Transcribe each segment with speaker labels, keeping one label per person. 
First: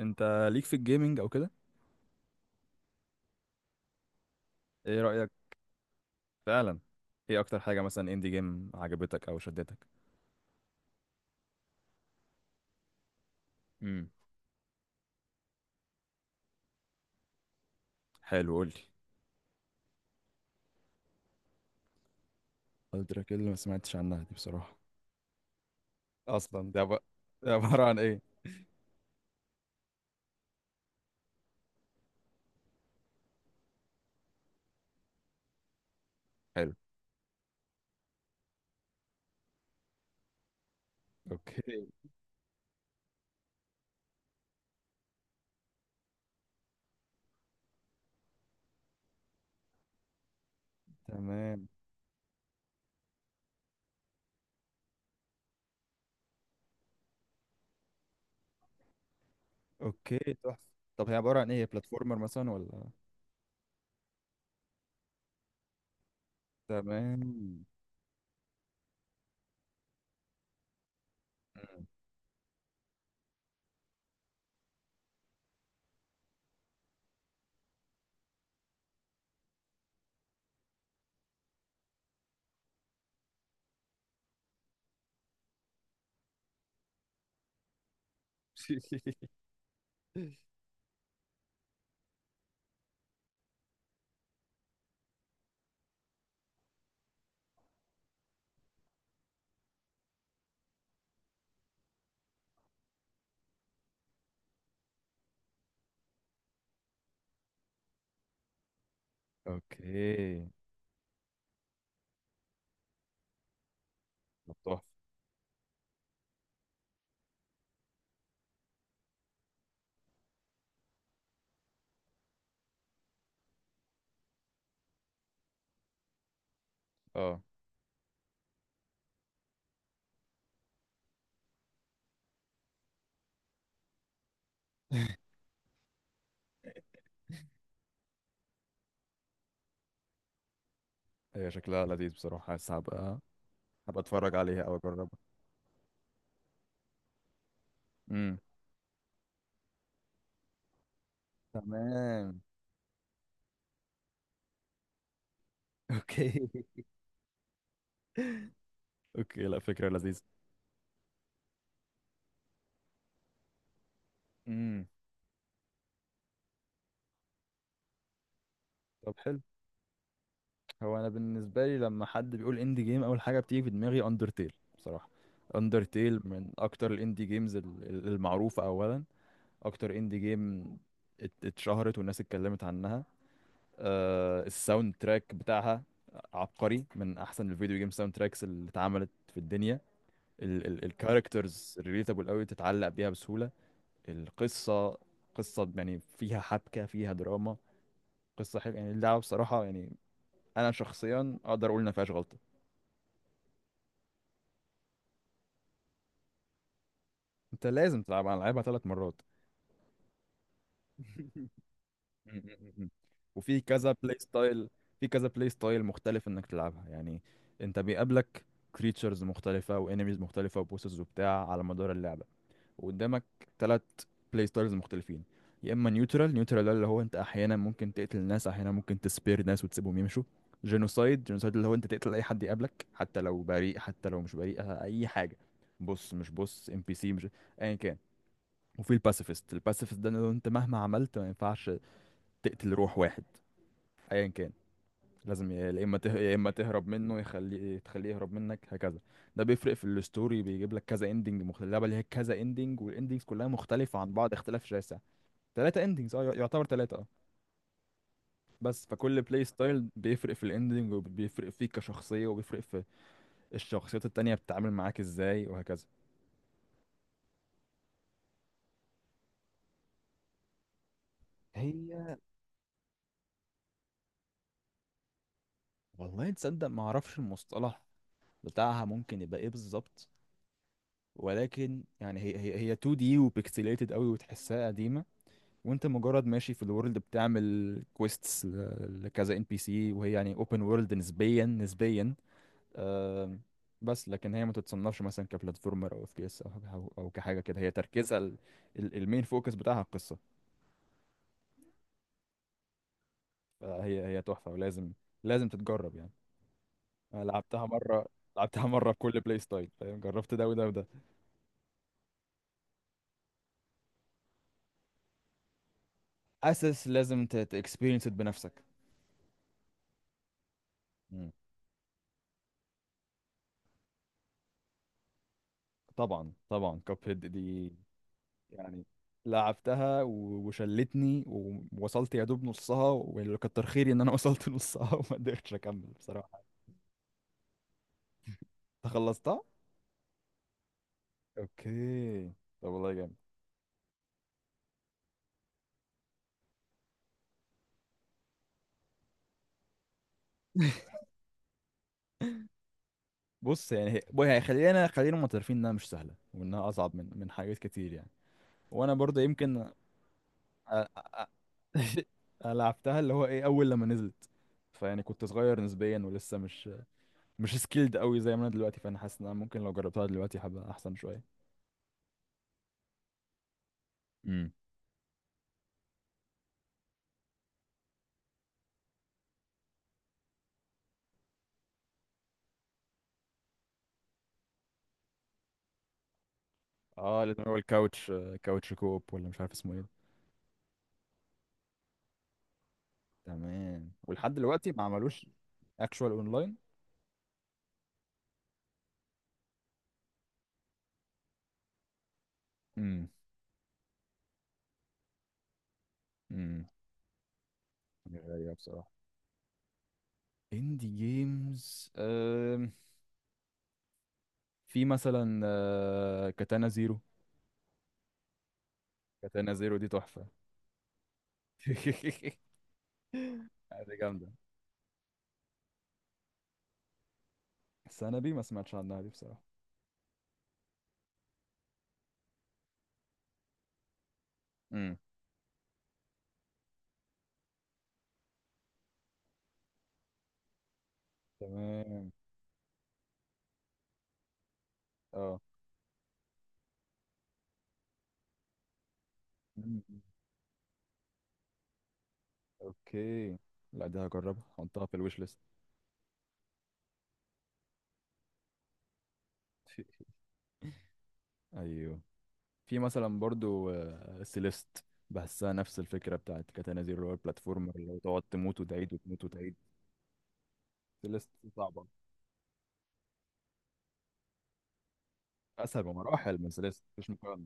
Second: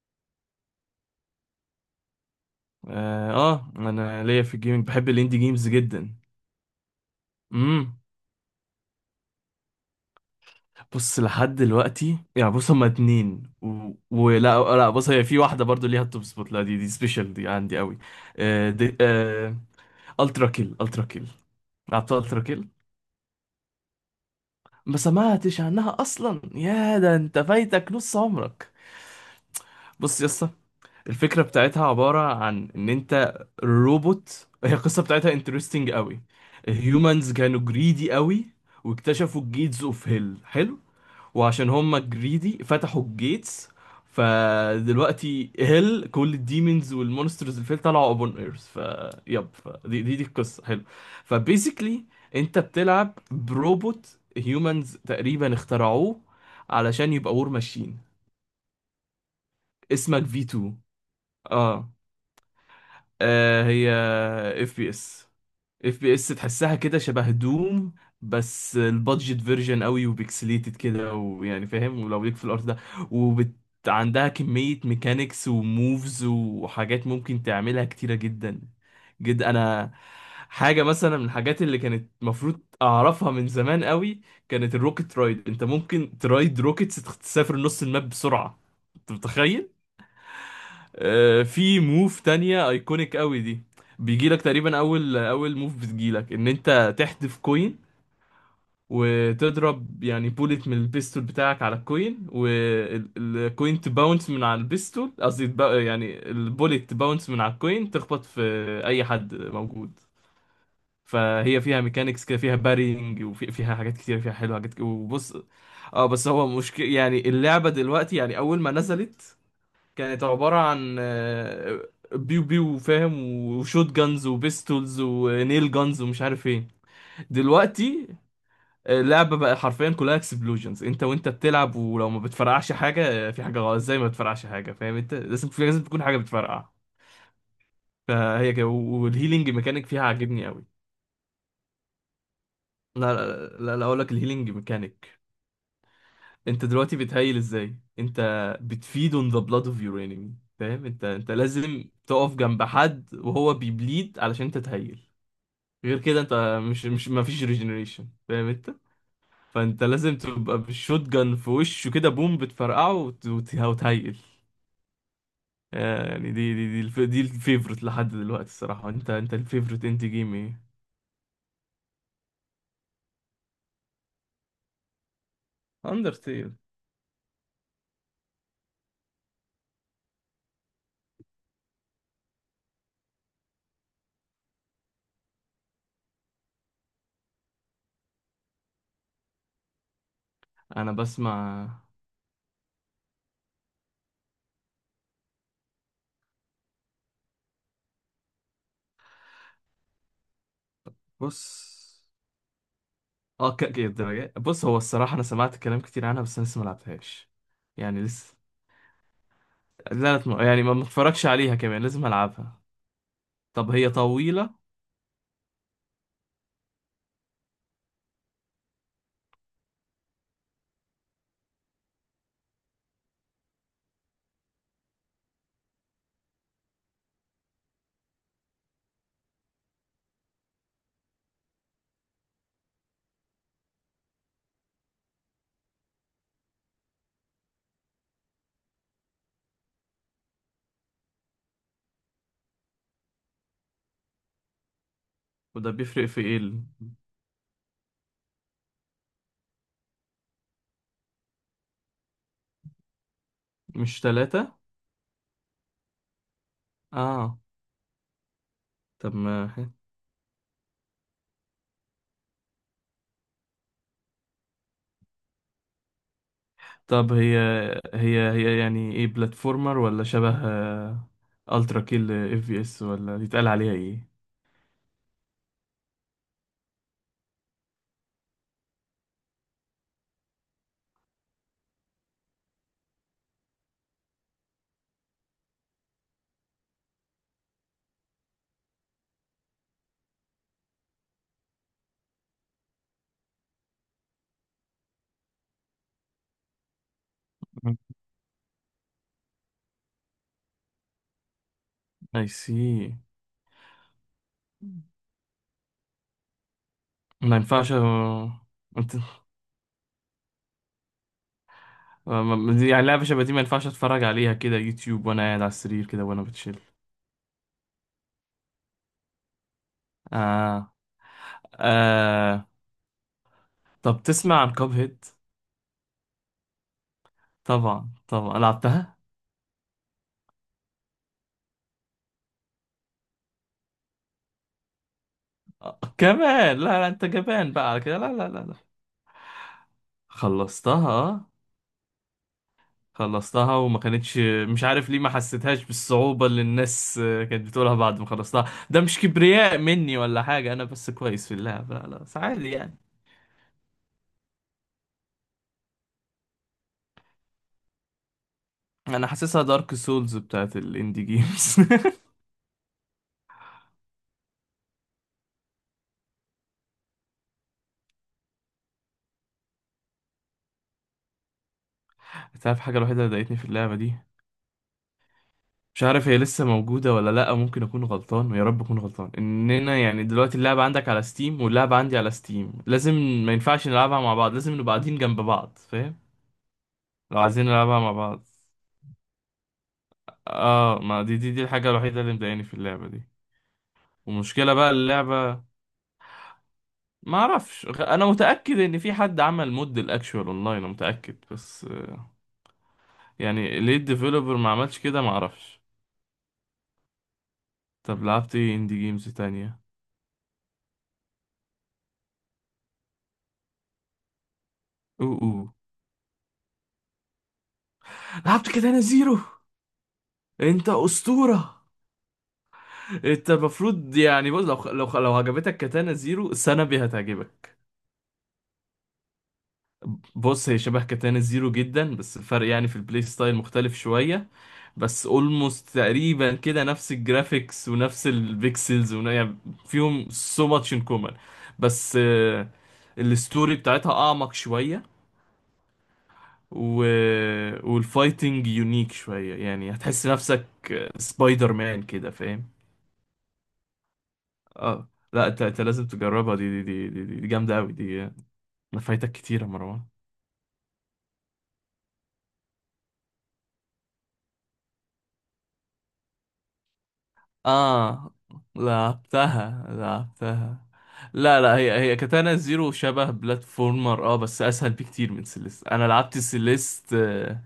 Speaker 1: انت ليك في الجيمنج او كده؟
Speaker 2: انا ليا في الجيمنج
Speaker 1: ايه
Speaker 2: بحب
Speaker 1: رأيك؟
Speaker 2: الاندي جيمز جدا.
Speaker 1: فعلا. ايه اكتر حاجة
Speaker 2: امم
Speaker 1: مثلا اندي جيم عجبتك او شدتك؟
Speaker 2: بص، لحد دلوقتي يعني بص، هما اتنين
Speaker 1: امم
Speaker 2: ولا لا، بص هي في واحده برضو ليها التوب سبوت، لا دي سبيشال دي عندي قوي.
Speaker 1: حلو، قول
Speaker 2: آه
Speaker 1: لي.
Speaker 2: دي آه الترا كيل، الترا كيل، لعبت الترا كيل.
Speaker 1: الدراك اللي ما سمعتش عنها دي بصراحة.
Speaker 2: ما سمعتش عنها اصلا،
Speaker 1: اصلا ده
Speaker 2: يا
Speaker 1: بقى
Speaker 2: ده انت
Speaker 1: هي عبارة
Speaker 2: فايتك
Speaker 1: عن
Speaker 2: نص
Speaker 1: ايه؟
Speaker 2: عمرك. بص يا اسطى، الفكرة بتاعتها عبارة عن إن أنت روبوت. هي القصة بتاعتها انترستنج قوي.
Speaker 1: حلو.
Speaker 2: الهيومنز كانوا جريدي قوي، واكتشفوا الجيتس اوف هيل. حلو. وعشان
Speaker 1: اوكي.
Speaker 2: هما جريدي فتحوا الجيتس، فدلوقتي هيل كل الديمونز والمونسترز اللي فيه طلعوا ابون ايرث. دي القصة. حلو.
Speaker 1: تمام.
Speaker 2: فبيزيكلي انت بتلعب بروبوت هيومنز تقريبا اخترعوه علشان يبقى وور ماشين.
Speaker 1: اوكي.
Speaker 2: اسمك في
Speaker 1: تحفة.
Speaker 2: 2.
Speaker 1: طب هي عبارة عن ايه؟ بلاتفورمر مثلا ولا؟
Speaker 2: آه، هي اف بي اس، اف بي اس تحسها كده شبه
Speaker 1: تمام.
Speaker 2: دوم، بس البادجت فيرجن قوي وبيكسليتد كده، ويعني فاهم ولو ليك في الارت ده. وبت عندها كمية ميكانيكس وموفز وحاجات ممكن تعملها كتيرة جدا جدا. انا حاجة مثلا من الحاجات اللي كانت المفروض اعرفها من زمان قوي كانت الروكت رايد، انت ممكن ترايد روكتس تسافر نص الماب بسرعة، انت متخيل؟ في موف تانية ايكونيك قوي دي، بيجيلك تقريبا اول موف بتجيلك، ان انت تحذف كوين وتضرب يعني بوليت من البيستول بتاعك على الكوين، والكوين تباونس من على البيستول، قصدي يعني البوليت تباونس من على الكوين تخبط في اي حد موجود.
Speaker 1: اوكي.
Speaker 2: فهي فيها ميكانيكس كده، فيها بارينج، وفيها حاجات كتير فيها
Speaker 1: طب
Speaker 2: حلوه، حاجات
Speaker 1: تحفة.
Speaker 2: كتير. وبص، اه بس هو مشكلة يعني اللعبة دلوقتي، يعني أول ما نزلت كانت عبارة عن بيو بيو، فاهم؟ وشوت جانز وبيستولز ونيل جانز ومش عارف ايه.
Speaker 1: اه.
Speaker 2: دلوقتي اللعبة بقى حرفيا كلها اكسبلوجنز، انت وانت بتلعب ولو ما بتفرقعش حاجة في حاجة غلط. ازاي ما بتفرقعش حاجة، فاهم؟ انت لازم، لازم تكون حاجة بتفرقع. فهي كده، والهيلينج ميكانيك فيها عاجبني قوي.
Speaker 1: هي شكلها لذيذ بصراحة، بس
Speaker 2: لا
Speaker 1: هبقى
Speaker 2: لا لا, لا اقول لك
Speaker 1: اتفرج
Speaker 2: الهيلينج
Speaker 1: عليها او اجربها.
Speaker 2: ميكانيك، انت دلوقتي بتهيل ازاي؟ انت
Speaker 1: امم
Speaker 2: بتفيد on the blood of your enemy، فاهم؟ انت، انت لازم تقف
Speaker 1: تمام.
Speaker 2: جنب حد وهو بيبليد علشان انت تهيل. غير كده
Speaker 1: اوكي.
Speaker 2: انت مش ما فيش ريجنريشن، فاهم انت؟
Speaker 1: اوكي، لا
Speaker 2: فانت
Speaker 1: فكرة
Speaker 2: لازم
Speaker 1: لذيذة.
Speaker 2: تبقى بالشوت جان في وشه كده بوم، بتفرقعه وتهيل.
Speaker 1: امم
Speaker 2: يعني دي دي الفيفورت لحد دلوقتي الصراحة. انت،
Speaker 1: طب
Speaker 2: انت
Speaker 1: حلو.
Speaker 2: الفيفورت انت جيم ايه؟
Speaker 1: هو انا بالنسبه لي لما حد بيقول اندي جيم، اول حاجه بتيجي في دماغي اندرتيل بصراحه. اندرتيل من
Speaker 2: اندرتيل؟
Speaker 1: اكتر الاندي جيمز المعروفه. اولا اكتر اندي جيم اتشهرت والناس اتكلمت عنها. آه الساوند تراك بتاعها عبقري، من احسن الفيديو جيم ساوند تراكس اللي اتعملت في الدنيا. ال ال
Speaker 2: انا بسمع.
Speaker 1: الكاركترز ريليتابل قوي، تتعلق بيها بسهوله. القصه، قصه يعني فيها حبكه، فيها دراما، قصه حلوه يعني. اللعبه بصراحه يعني انا شخصيا
Speaker 2: بص،
Speaker 1: اقدر اقول ان ما فيهاش غلطه.
Speaker 2: اه، كأكي الدرجة. بص هو الصراحة أنا سمعت كلام كتير عنها، بس أنا لسه ملعبتهاش،
Speaker 1: انت لازم
Speaker 2: يعني
Speaker 1: تلعبها،
Speaker 2: لسه،
Speaker 1: انا لعبها ثلاث مرات.
Speaker 2: لا لا يعني ما متفرجش عليها كمان. لازم ألعبها.
Speaker 1: وفي
Speaker 2: طب هي
Speaker 1: كذا بلاي
Speaker 2: طويلة؟
Speaker 1: ستايل، في كذا بلاي ستايل مختلف انك تلعبها يعني. انت بيقابلك كريتشرز مختلفة وانيميز مختلفة وبوسز وبتاع على مدار اللعبة، وقدامك ثلاث بلاي ستايلز مختلفين. يا اما نيوترال، نيوترال ده اللي هو انت احيانا ممكن تقتل ناس، احيانا ممكن تسبير ناس وتسيبهم يمشوا. جينوسايد، جينوسايد اللي هو انت تقتل اي حد يقابلك، حتى لو بريء حتى لو مش بريء، اي حاجه. بص مش بص ام بي سي مش ايا كان. وفي الباسيفيست، الباسيفيست ده اللي هو انت مهما عملت ما ينفعش تقتل روح واحد ايا كان. لازم
Speaker 2: وده بيفرق في
Speaker 1: يا
Speaker 2: إيه؟
Speaker 1: اما
Speaker 2: ال-،
Speaker 1: تهرب منه، تخليه يهرب منك، هكذا. ده بيفرق في الستوري، بيجيب لك كذا اندنج مختلف. اللعبه اللي هي كذا اندنج والاندنجز كلها مختلفه
Speaker 2: مش
Speaker 1: عن بعض
Speaker 2: تلاتة؟
Speaker 1: اختلاف شاسع. ثلاثه اندنجز، اه يعتبر ثلاثه اه.
Speaker 2: آه.
Speaker 1: بس
Speaker 2: طب
Speaker 1: فكل بلاي
Speaker 2: ما،
Speaker 1: ستايل بيفرق في الاندنج، وبيفرق فيك كشخصيه، وبيفرق في الشخصيات التانية بتتعامل معاك ازاي وهكذا.
Speaker 2: طب هي، هي يعني إيه؟ بلاتفورمر ولا شبه ألترا كيل؟
Speaker 1: هي
Speaker 2: إف في إس، ولا يتقال عليها إيه؟
Speaker 1: والله تصدق ما اعرفش المصطلح بتاعها ممكن يبقى ايه بالظبط، ولكن يعني هي 2D وبيكسليتد قوي وتحسها قديمه. وانت مجرد ماشي في الورلد بتعمل كويستس لكذا ان بي سي، وهي يعني اوبن وورلد نسبيا، نسبيا. آم، بس لكن هي ما تتصنفش مثلا كبلاتفورمر او اف بي اس او او أو كحاجه كده. هي
Speaker 2: مم.
Speaker 1: تركيزها ال المين فوكس بتاعها القصه.
Speaker 2: أي سي.
Speaker 1: فهي تحفه، ولازم تتجرب يعني. أنا
Speaker 2: ما
Speaker 1: لعبتها
Speaker 2: ينفعش.
Speaker 1: مره، لعبتها مره
Speaker 2: انت،
Speaker 1: بكل بلاي ستايل فاهم، جربت ده وده وده.
Speaker 2: يعني لعبة شبه دي ما ينفعش اتفرج عليها كده يوتيوب وانا قاعد على السرير كده وانا بتشيل.
Speaker 1: اساس لازم تكسبيرينس بنفسك.
Speaker 2: آه.
Speaker 1: مم.
Speaker 2: آه. طب تسمع عن كاب هيد؟
Speaker 1: طبعا طبعا، كاب هيد دي
Speaker 2: طبعا طبعا
Speaker 1: يعني
Speaker 2: لعبتها.
Speaker 1: لعبتها وشلتني، ووصلت يا دوب نصها، واللي كتر خيري ان انا وصلت نصها وما قدرتش
Speaker 2: آه.
Speaker 1: اكمل بصراحة.
Speaker 2: كمان لا لا، انت جبان بقى على كده، لا لا لا لا.
Speaker 1: انت خلصتها؟
Speaker 2: خلصتها آه.
Speaker 1: اوكي. طب والله جامد.
Speaker 2: خلصتها وما كانتش، مش عارف ليه ما حسيتهاش بالصعوبة اللي الناس كانت بتقولها، بعد ما خلصتها ده مش كبرياء مني ولا حاجة، انا بس كويس في اللعب، لا لا بس عادي يعني.
Speaker 1: بص يعني هي بقى، هي خلينا معترفين انها مش سهله، وانها اصعب من حاجات كتير يعني. وانا
Speaker 2: انا
Speaker 1: برضه
Speaker 2: حاسسها
Speaker 1: يمكن
Speaker 2: دارك سولز بتاعت
Speaker 1: أ-
Speaker 2: الاندي جيمز.
Speaker 1: لعبتها اللي هو ايه اول لما نزلت، فيعني كنت صغير نسبيا ولسه مش سكيلد قوي زي ما انا دلوقتي. فانا حاسس ان انا ممكن لو جربتها دلوقتي هبقى احسن شويه.
Speaker 2: تعرف الحاجة الوحيدة اللي ضايقتني في اللعبة دي؟ مش عارف هي لسه موجودة ولا لأ، ممكن أكون غلطان، ويا رب أكون غلطان، إننا يعني دلوقتي اللعبة عندك على ستيم واللعبة عندي على ستيم، لازم، ما ينفعش نلعبها مع بعض، لازم نبقى قاعدين جنب بعض، فاهم؟ لو
Speaker 1: اه لازم،
Speaker 2: عايزين
Speaker 1: هو
Speaker 2: نلعبها مع
Speaker 1: الكاوتش
Speaker 2: بعض.
Speaker 1: كاوتش كوب، ولا مش عارف اسمه ايه.
Speaker 2: اه، ما دي، دي الحاجة الوحيدة اللي مضايقاني في اللعبة دي
Speaker 1: تمام، ولحد
Speaker 2: ومشكلة بقى
Speaker 1: دلوقتي ما عملوش
Speaker 2: اللعبة.
Speaker 1: اكشوال اونلاين.
Speaker 2: ما اعرفش انا متأكد ان في حد عمل مود الاكشوال اونلاين، انا متأكد، بس
Speaker 1: امم
Speaker 2: يعني ليه الديفلوبر ما عملش كده، ما اعرفش.
Speaker 1: امم
Speaker 2: طب لعبت
Speaker 1: غريبة
Speaker 2: ايه اندي
Speaker 1: بصراحة.
Speaker 2: جيمز تانية؟
Speaker 1: اندي جيمز في
Speaker 2: اوه
Speaker 1: مثلا
Speaker 2: اوه،
Speaker 1: كاتانا زيرو.
Speaker 2: لعبت كده انا زيرو.
Speaker 1: كاتانا زيرو دي تحفة.
Speaker 2: انت اسطورة. انت
Speaker 1: دي
Speaker 2: المفروض يعني
Speaker 1: جامدة،
Speaker 2: بص، لو عجبتك كاتانا زيرو، سنبي هتعجبك.
Speaker 1: بس انا دي ما سمعتش عنها دي بصراحة.
Speaker 2: بص هي شبه كاتانا زيرو جدا، بس الفرق يعني في البلاي ستايل مختلف شوية،
Speaker 1: امم
Speaker 2: بس اولموست تقريبا كده نفس الجرافيكس ونفس البيكسلز يعني فيهم سو ماتش ان كومن. بس
Speaker 1: تمام.
Speaker 2: الستوري بتاعتها اعمق شوية،
Speaker 1: اه.
Speaker 2: و... والفايتنج يونيك شوية، يعني
Speaker 1: مم.
Speaker 2: هتحس نفسك سبايدر مان كده، فاهم؟
Speaker 1: اوكي لا، دي هجربها، حطها
Speaker 2: اه،
Speaker 1: في الويش
Speaker 2: لا،
Speaker 1: ليست.
Speaker 2: انت لازم تجربها دي، دي جامدة قوي دي. ما فايتك كتير يا مروان.
Speaker 1: ايوه. في مثلا برضو سيليست. بحسها نفس الفكرة بتاعت كاتانا زيرو اللي هو البلاتفورمر، اللي هو
Speaker 2: اه،
Speaker 1: تقعد تموت وتعيد وتموت وتعيد.
Speaker 2: لعبتها لعبتها.
Speaker 1: سيليست
Speaker 2: لا لا، هي
Speaker 1: صعبة،
Speaker 2: هي كاتانا زيرو شبه بلاتفورمر، اه بس اسهل بكتير من سيليست.
Speaker 1: أسهل
Speaker 2: انا لعبت
Speaker 1: بمراحل من سيليست
Speaker 2: سيليست.
Speaker 1: مفيش مقارنة.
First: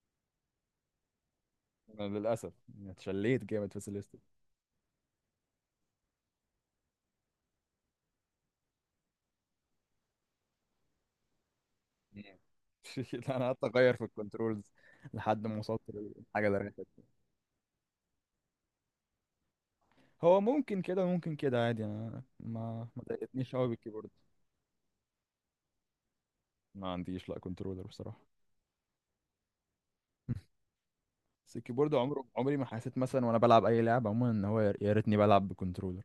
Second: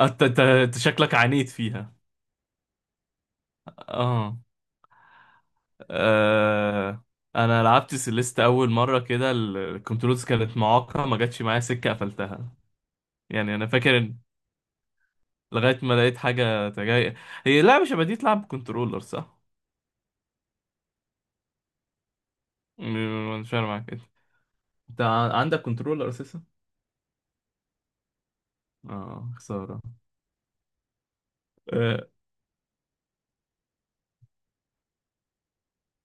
Speaker 2: انت، أنت شكلك عانيت فيها.
Speaker 1: أنا للأسف يعني اتشليت جامد في سيليست.
Speaker 2: اه. آه، انا لعبت سيليست اول مره كده، ال- الكنترولز كانت معاقه، ما جاتش معايا سكه
Speaker 1: مم.
Speaker 2: قفلتها.
Speaker 1: أنا
Speaker 2: يعني
Speaker 1: قعدت
Speaker 2: انا
Speaker 1: أغير
Speaker 2: فاكر
Speaker 1: في
Speaker 2: إن،
Speaker 1: الكنترولز لحد ما
Speaker 2: لغايه
Speaker 1: وصلت
Speaker 2: ما لقيت
Speaker 1: للحاجة اللي
Speaker 2: حاجه
Speaker 1: ريحت.
Speaker 2: تجاي. هي لعبه شبه دي تلعب كنترولر صح؟
Speaker 1: هو ممكن كده، ممكن كده عادي، أنا ما
Speaker 2: مش
Speaker 1: ضايقتنيش
Speaker 2: فاهم
Speaker 1: قوي
Speaker 2: معاك،
Speaker 1: بالكيبورد.
Speaker 2: انت عندك كنترولر اساسا؟
Speaker 1: ما عنديش لا كنترولر بصراحة.
Speaker 2: اه، خسارة.
Speaker 1: بس الكيبورد
Speaker 2: آه،
Speaker 1: عمره ما حسيت مثلا وأنا بلعب أي لعبة عموما إن هو يا ريتني بلعب بكنترولر.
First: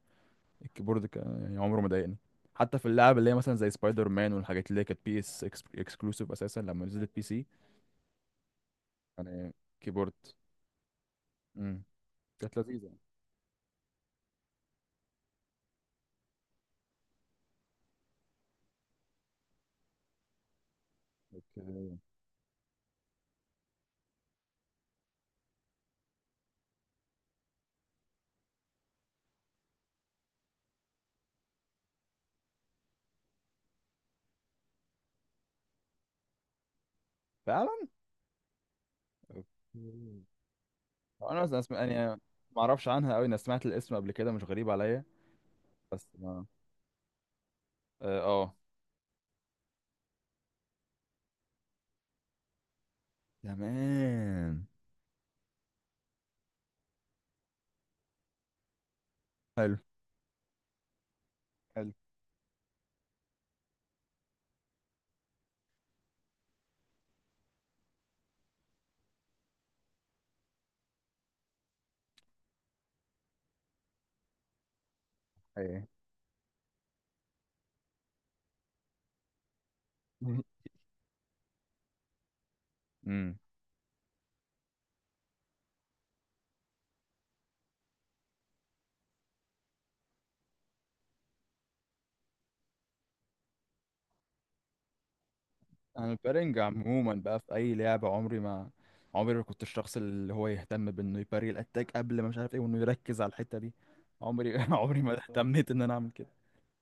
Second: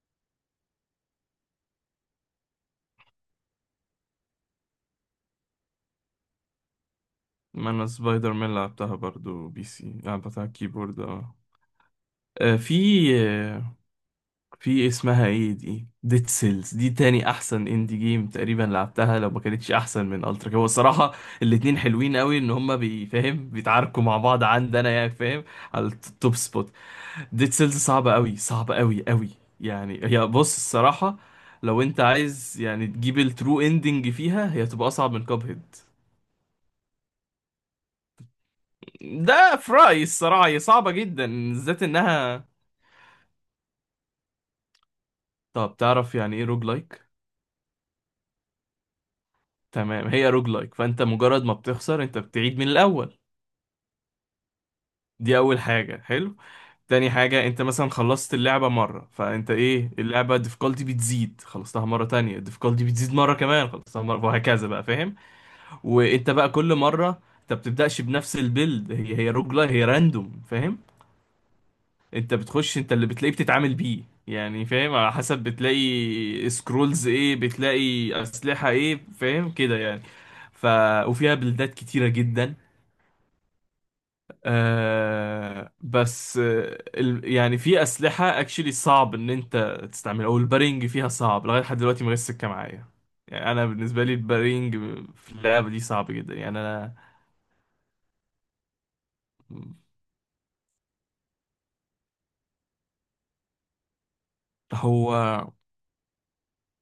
Speaker 1: الكيبورد يعني عمره ما ضايقني. حتى في اللعب اللي هي مثلا زي سبايدر مان والحاجات اللي هي كانت بي اس اكسكلوسيف اساسا لما نزلت بي سي.
Speaker 2: ما انا سبايدر مان لعبتها برضو
Speaker 1: يعني
Speaker 2: بي سي،
Speaker 1: كيبورد،
Speaker 2: لعبتها على الكيبورد اه.
Speaker 1: امم
Speaker 2: آه،
Speaker 1: كانت لذيذه.
Speaker 2: في آه، في اسمها ايه دي، ديد سيلز دي، تاني احسن اندي جيم تقريبا لعبتها، لو ما كانتش احسن من الترا هو الصراحه. الاتنين
Speaker 1: أوكي.
Speaker 2: حلوين قوي، ان هما بيفهم بيتعاركوا مع بعض عندنا يعني، فاهم؟ على التوب سبوت. ديد سيلز صعبة قوي، صعبة قوي قوي. يعني هي بص الصراحة، لو انت عايز يعني تجيب الترو اندنج فيها، هي تبقى اصعب من كاب هيد،
Speaker 1: فعلا.
Speaker 2: ده في رأيي
Speaker 1: مم.
Speaker 2: الصراحة. هي صعبة جدا،
Speaker 1: انا أصلاً
Speaker 2: بالذات
Speaker 1: يعني
Speaker 2: انها.
Speaker 1: ما اعرفش عنها قوي، انا سمعت الاسم قبل كده، مش غريب عليا.
Speaker 2: طب
Speaker 1: بس
Speaker 2: تعرف يعني
Speaker 1: ما
Speaker 2: ايه روج لايك؟
Speaker 1: اه آه.
Speaker 2: تمام، هي روج لايك، فانت مجرد ما بتخسر انت بتعيد من الاول،
Speaker 1: تمام.
Speaker 2: دي اول حاجة. حلو. تاني حاجة، انت مثلا خلصت اللعبة مرة، فانت
Speaker 1: حلو
Speaker 2: ايه، اللعبة difficulty بتزيد، خلصتها
Speaker 1: حلو.
Speaker 2: مرة تانية difficulty بتزيد مرة كمان، خلصتها مرة وهكذا بقى، فاهم؟ وانت بقى كل مرة انت بتبدأش بنفس البيلد، هي روج لايك، هي راندوم، فاهم؟ انت بتخش، انت اللي بتلاقيه بتتعامل بيه يعني، فاهم؟ على حسب
Speaker 1: ايه.
Speaker 2: بتلاقي سكرولز ايه، بتلاقي اسلحة ايه، فاهم كده يعني. ف، وفيها بلدات كتيرة جدا.
Speaker 1: امم
Speaker 2: آه بس آه يعني في اسلحة اكشلي صعب ان انت تستعملها، او البارينج فيها صعب لغاية، لحد دلوقتي ما جاتش سكة معايا. يعني انا بالنسبة لي البارينج في اللعبة دي
Speaker 1: انا
Speaker 2: صعب جدا،
Speaker 1: البارينج
Speaker 2: يعني انا.
Speaker 1: عموما بقى في اي لعبه عمري ما كنت الشخص اللي هو يهتم بانه يباري الاتاك قبل ما مش عارف ايه، وانه يركز على الحته دي. عمري
Speaker 2: هو،
Speaker 1: ما اهتميت ان انا اعمل كده.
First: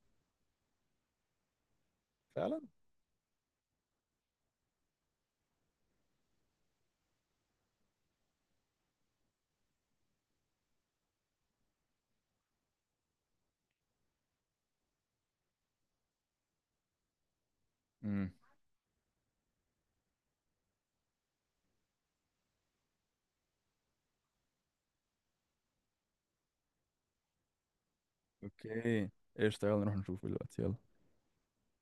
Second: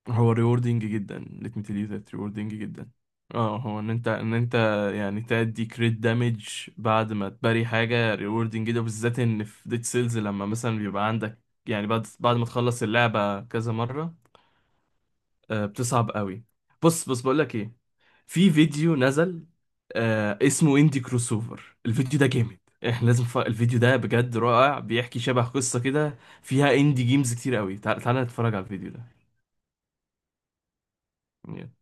Speaker 2: هو ريوردينج جدا let me tell you that، ريوردينج
Speaker 1: فعلا.
Speaker 2: جدا. اه، هو ان انت، ان انت يعني تأدي كريت دامج بعد ما تباري حاجة ريوردينج جدا، بالذات ان في ديد سيلز لما مثلا بيبقى عندك، يعني بعد ما تخلص اللعبة كذا مرة آه بتصعب قوي. بص بقول لك ايه،
Speaker 1: امم
Speaker 2: في فيديو نزل آه اسمه اندي كروسوفر، الفيديو ده جامد، احنا لازم الفيديو ده بجد رائع، بيحكي شبه قصة كده فيها اندي جيمز كتير قوي. تعال نتفرج على الفيديو
Speaker 1: اوكي، ايش تعال نروح نشوفه دلوقتي، يلا.
Speaker 2: ده